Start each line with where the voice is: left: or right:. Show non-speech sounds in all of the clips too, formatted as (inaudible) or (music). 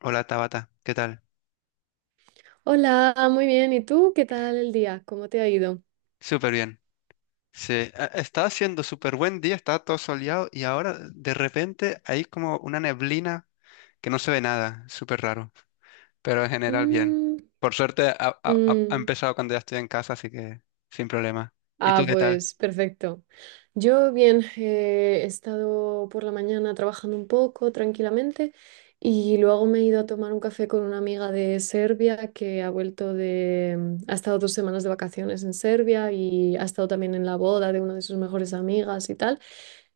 left: Hola Tabata, ¿qué tal?
right: Hola, muy bien. ¿Y tú? ¿Qué tal el día? ¿Cómo te ha ido?
left: Súper bien. Sí, estaba haciendo súper buen día, estaba todo soleado y ahora de repente hay como una neblina que no se ve nada, súper raro, pero en general bien.
right: Mm,
left: Por suerte ha
right: mm.
left: empezado cuando ya estoy en casa, así que sin problema. ¿Y
right: Ah,
left: tú qué tal?
right: pues perfecto. Yo bien, he estado por la mañana trabajando un poco tranquilamente y luego me he ido a tomar un café con una amiga de Serbia que ha vuelto ha estado 2 semanas de vacaciones en Serbia y ha estado también en la boda de una de sus mejores amigas y tal.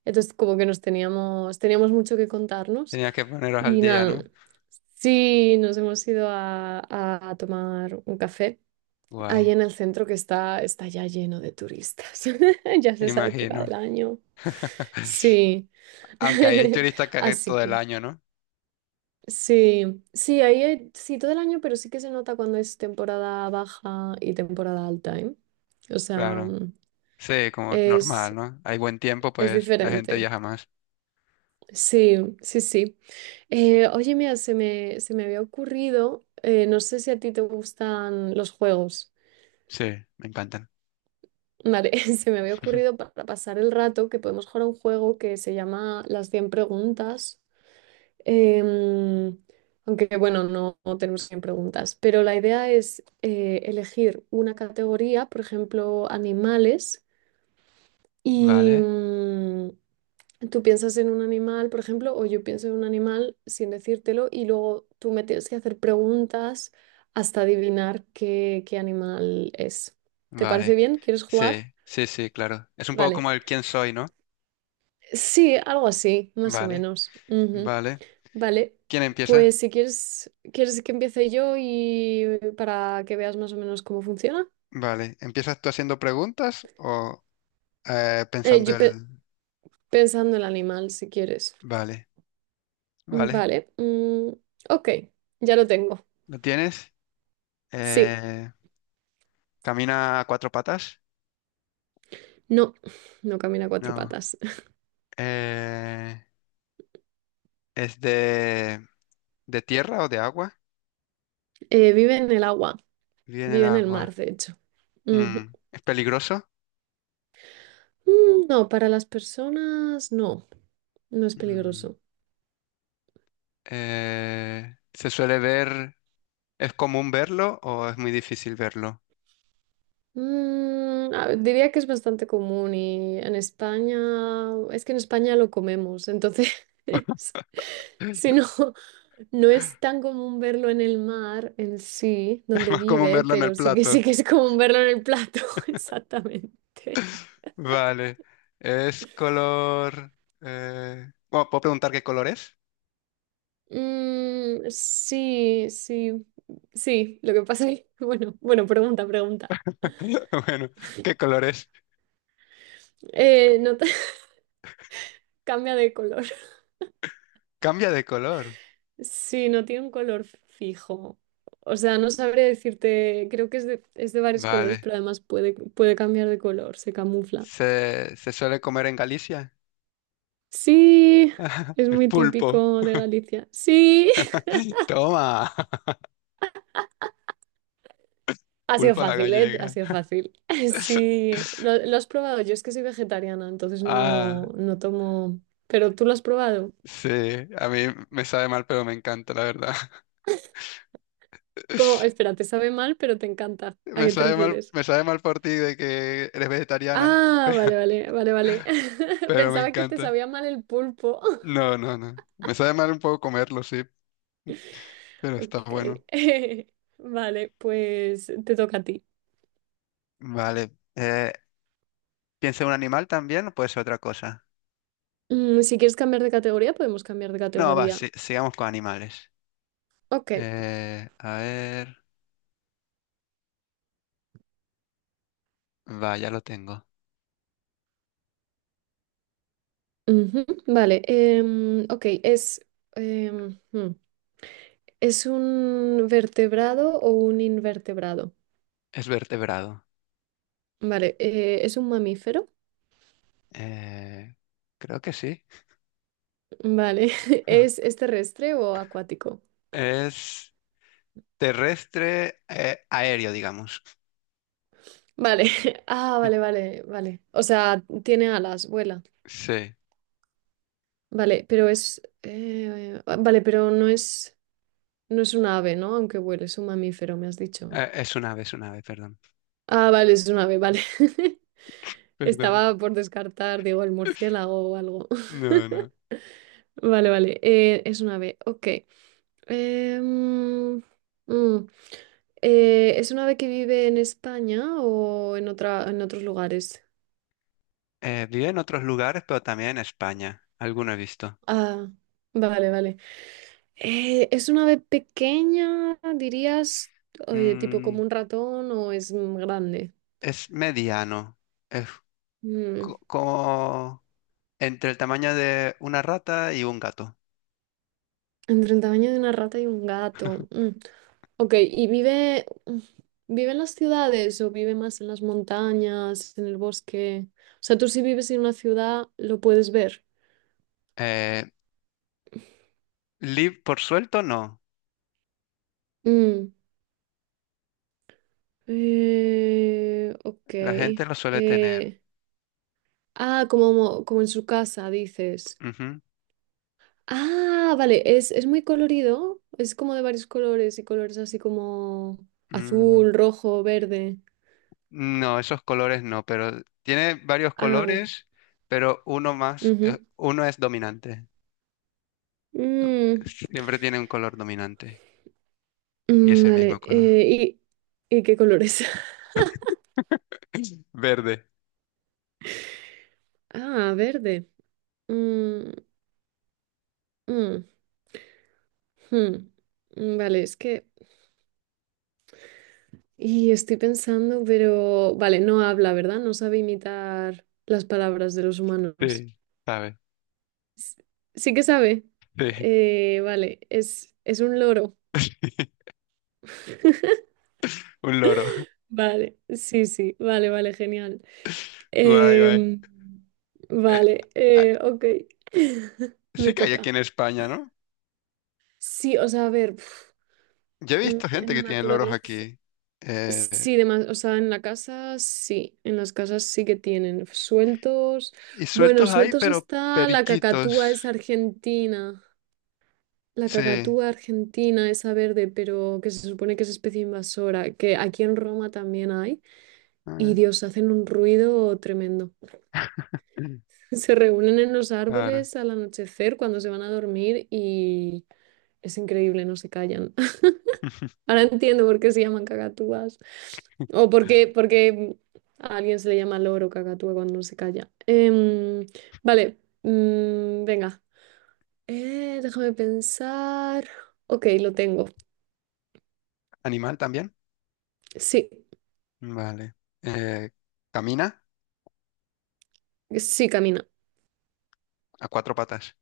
right: Entonces, como que nos teníamos mucho que contarnos.
left: Tenías que poneros al
right: Y
left: día,
right: nada,
left: ¿no?
right: sí, nos hemos ido a, tomar un café ahí
left: Guay,
right: en el centro que está ya lleno de turistas. (laughs) Ya es
left: me
right: esa época del
left: imagino.
right: año.
left: (laughs)
right: Sí.
left: Aunque ahí hay
right: (laughs) Así
left: todo el
right: que,
left: año, ¿no?
right: sí, sí, sí, todo el año, pero sí que se nota cuando es temporada baja y temporada alta, ¿eh? O sea,
left: Claro. Sí, como normal,
right: es,
left: ¿no? Hay buen tiempo,
right: es
left: pues la gente
right: diferente.
left: viaja más.
right: Sí, sí, sí. Oye, mira, se me había ocurrido, no sé si a ti te gustan los juegos.
left: Sí, me encantan.
right: Vale, (laughs) se me había ocurrido
left: (laughs)
right: para pasar el rato que podemos jugar a un juego que se llama Las cien preguntas. Em, aunque bueno, no tenemos 100 preguntas, pero la idea es elegir una categoría, por ejemplo, animales, y,
left: Vale.
right: tú piensas en un animal, por ejemplo, o yo pienso en un animal sin decírtelo y luego tú me tienes que hacer preguntas hasta adivinar qué animal es. ¿Te parece
left: Vale,
right: bien? ¿Quieres
left: sí,
right: jugar?
left: sí, sí, claro. Es un poco
right: Vale.
left: como el quién soy, ¿no?
right: Sí, algo así, más o
left: Vale,
right: menos. Ujú.
left: vale.
right: Vale.
left: ¿Quién empieza?
right: Pues si quieres, ¿quieres que empiece yo y para que veas más o menos cómo funciona?
left: Vale, ¿empiezas tú haciendo preguntas o
right: Eh,
left: pensando
right: yo
left: el...
right: pe- pensando el animal, si quieres.
left: Vale, vale.
right: Vale. Ok, ya lo tengo.
left: ¿Lo tienes?
right: Sí.
left: Eh, ¿Camina a cuatro patas?
right: No, no camina a cuatro
left: No.
right: patas. (laughs)
left: Eh, ¿Es de tierra o de agua?
right: Vive en el agua,
left: Viene el
right: vive en el mar,
left: agua.
right: de hecho.
left: Mm,
right: Ujú.
left: ¿es peligroso?
right: No, para las personas no, no es
left: Mm,
right: peligroso.
left: ¿se suele ver? ¿Es común verlo o es muy difícil verlo?
right: A ver, diría que es bastante común y en España, es que en España lo comemos, entonces, (laughs) si no, no es tan común verlo en el mar en sí, donde
left: Más común
right: vive,
left: verlo en el
right: pero sí que sí
left: plato.
right: que es común verlo en el plato, (laughs) exactamente.
left: Vale. Es color... bueno, ¿puedo preguntar qué color es?
right: Mm, sí, sí, sí. Lo que pasa es que, (laughs) bueno, bueno, pregunta, pregunta.
left: (laughs) Bueno, ¿qué color es?
right: No te- (laughs) cambia de color.
left: Cambia de color.
right: Sí, no tiene un color fijo. O sea, no sabré decirte, creo que es de varios colores,
left: Vale.
right: pero además puede cambiar de color, se camufla.
left: Se suele comer en Galicia?
right: Sí,
left: (laughs)
right: es
left: El
right: muy
left: pulpo.
right: típico de Galicia. Sí, (laughs)
left: (laughs) Toma. (laughs)
right: ha sido
left: Pulpo a la
right: fácil, ¿eh? Ha
left: gallega.
right: sido fácil. (laughs)
left: (laughs)
right: Sí, lo has probado. Yo es que soy vegetariana, entonces
left: Ah,
right: no tomo. Pero tú lo has probado.
left: sí. A mí me sabe mal, pero me encanta, la verdad.
right: Como,
left: (laughs)
right: espera, te sabe mal, pero te encanta. ¿A qué te refieres?
left: Me sabe mal por ti de que eres vegetariana, (laughs)
right: Ah, vale, vale, vale, vale. (laughs)
left: pero me
right: Pensaba que te
left: encanta.
right: sabía mal el pulpo. (laughs)
left: No, no, no. Me sabe mal un poco comerlo, sí, pero está
right: Ok.
left: bueno.
right: (laughs) Vale, pues te toca a ti.
left: Vale. ¿Piensa en un animal también o puede ser otra cosa?
right: Si quieres cambiar de categoría, podemos cambiar de
left: No, va,
right: categoría.
left: sigamos con animales.
right: Ok.
left: A ver. Va, ya lo tengo.
right: Ujú. Vale. Em, hmm, ¿Es un vertebrado o un invertebrado?
left: Es vertebrado.
right: Vale, ¿es un mamífero?
left: Eh, creo que sí.
right: Vale, (laughs) es terrestre o acuático?
left: Es terrestre, aéreo, digamos.
right: Vale, (laughs) ah, vale,
left: (laughs)
right: vale, vale. O sea, tiene alas, vuela.
left: Sí.
right: Vale, pero ah, vale, pero no es un ave, ¿no? Aunque vuele, es un mamífero, me has dicho.
left: Es un ave, perdón.
right: Ah, vale, es un ave, vale. (laughs)
left: Perdón.
right: Estaba por descartar, digo, el murciélago o algo.
left: No,
right: (laughs)
left: no.
right: Vale, vale, es un ave, ok. Em, mm, ¿Es un ave que vive en España o en en otros lugares?
left: Vive en otros lugares, pero también en España. Alguno he visto.
right: Ah, vale, vale. ¿Es una ave pequeña, dirías, oye, tipo como
left: Mm,
right: un ratón o es grande?
left: es mediano. Es
right: Mm,
left: como entre el tamaño de una rata y un gato.
right: Entre el tamaño de una rata y un gato.
left: (laughs)
right: Ok, ¿y vive en las ciudades o vive más en las montañas, en el bosque? O sea, tú si vives en una ciudad, lo puedes ver.
left: Eh, lib por suelto, no.
right: Mm, ok.
left: La gente lo suele tener.
right: eh, ah, como en su casa, dices.
left: Ujú.
right: Ah, vale, es muy colorido, es como de varios colores y colores así como
left: Mm,
right: azul, rojo, verde.
left: no, esos colores no, pero tiene varios
right: Ah,
left: colores, pero uno más,
right: ujú.
left: uno es dominante.
right: Mm,
left: (laughs) Siempre tiene un color dominante y es el mismo
right: vale,
left: color.
right: y qué colores? (laughs)
left: Verde,
right: Ah, verde. Mm, mm, hmm. Mm, vale, y estoy pensando, pero. Vale, no habla, ¿verdad? No sabe imitar las palabras de los humanos.
left: sí, ¿sabes?
right: S- Sí que sabe.
left: Sí.
right: Vale, es un loro.
left: (laughs)
right: (laughs)
left: Un loro.
right: Vale, sí, sí, vale, vale, genial.
left: Guay, guay.
right: Em,
left: Eh,
right: vale,
left: ah,
right: ok. (laughs) Me
left: sí que hay aquí
right: toca.
left: en España, ¿no?
right: Sí, o sea, a ver,
left: Yo he visto
right: en
left: gente
right: la
left: que tiene loros
right: naturaleza,
left: aquí. Eh,
right: sí, demás, o sea, en la casa, sí, en las casas sí que tienen sueltos.
left: y
right: Bueno,
left: sueltos hay,
right: sueltos
left: pero
right: está la cacatúa,
left: periquitos.
right: es argentina. La
left: Sí.
right: cacatúa argentina, esa verde, pero que se supone que es especie invasora, que aquí en Roma también hay. Y
left: Ah,
right: Dios, hacen un ruido tremendo.
left: (clears throat)
right: Se reúnen en los
left: claro.
right: árboles al anochecer cuando se van a dormir y es increíble, no se callan. (laughs) Ahora entiendo por qué se llaman cacatúas o por qué a alguien se le llama loro cacatúa cuando no se calla. Vale, venga, déjame pensar. Ok, lo tengo.
left: ¿Animal también?
right: Sí,
left: Vale. Eh, camina
right: sí, camina.
left: a cuatro patas.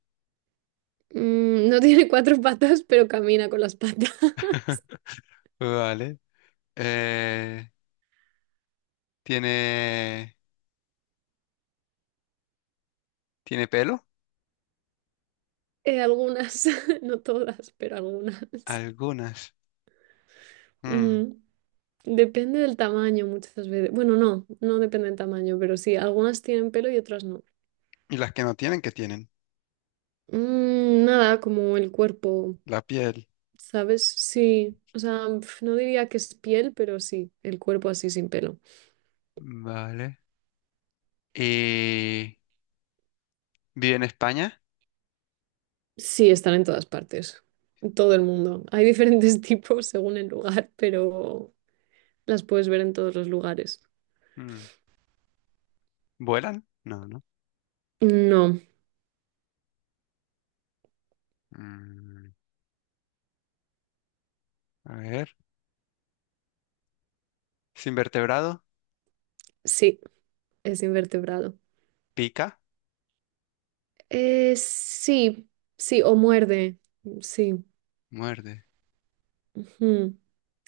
right: No (laughs) tiene cuatro patas, pero camina con las patas. (laughs)
left: Vale. Eh, ¿tiene, tiene pelo?
right: Algunas, (laughs) no todas, pero algunas.
left: Algunas. Mm,
right: Mm. Depende del tamaño muchas veces. Bueno, no depende del tamaño, pero sí, algunas tienen pelo y otras no.
left: ¿y las que no tienen, qué tienen?
right: Nada, como el cuerpo,
left: La piel.
right: ¿sabes? Sí, o sea, no diría que es piel, pero sí, el cuerpo así sin pelo.
left: Vale. ¿Y vive en España?
right: Sí, están en todas partes, en todo el mundo. Hay diferentes (laughs) tipos según el lugar, pero las puedes ver en todos los lugares.
left: Mm, ¿vuelan? No, no.
right: No,
left: Mm, a ver. ¿Sin vertebrado?
right: sí, es invertebrado.
left: ¿Pica?
right: Sí, sí, o muerde, sí.
left: Muerde.
right: Ujú.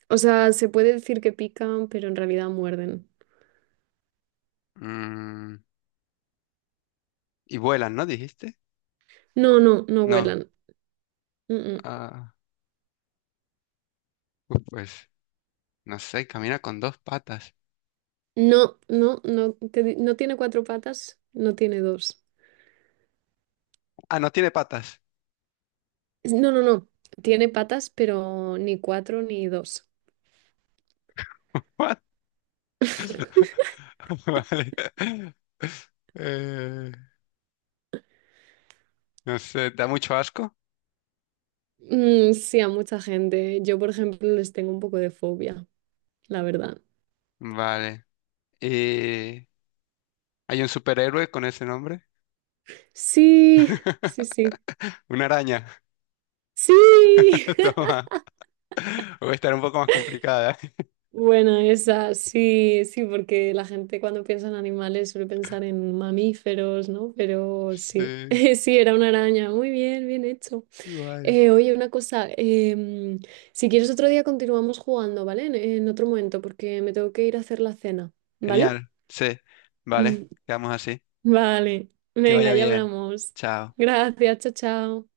right: O sea, se puede decir que pican, pero en realidad muerden.
left: Mm, y vuelan, ¿no? ¿Dijiste?
right: No, no, no
left: No.
right: vuelan. Mm, mm.
left: Ah, pues, no sé, camina con dos patas.
right: No, no, no, no tiene cuatro patas, no tiene dos.
left: Ah, no tiene patas.
right: No, no, no. Tiene patas, pero ni cuatro ni dos.
left: What? (laughs)
right: (laughs)
left: Vale. Eh, no sé, da mucho asco.
right: Mm, sí, a mucha gente. Yo, por ejemplo, les tengo un poco de fobia, la verdad.
left: Vale. Eh, ¿Hay un superhéroe con ese nombre?
right: Sí, sí, sí.
left: (laughs) Una araña.
right: Sí.
left: (laughs) Toma. Voy a estar un poco más complicada. (laughs)
right: Bueno, esa sí, sí, porque la gente cuando piensa en animales suele pensar en mamíferos, ¿no? Pero sí,
left: Sí,
right: (laughs) sí, era una araña. Muy bien, bien hecho.
left: guay.
right: Oye, una cosa, em, si quieres otro día continuamos jugando, ¿vale? En otro momento, porque me tengo que ir a hacer la cena, ¿vale?
left: Genial. Sí. Vale,
right: (laughs)
left: quedamos así.
right: Vale,
left: Que vaya
right: venga, ya
left: bien.
right: hablamos.
left: Chao.
right: Gracias, chao, chao.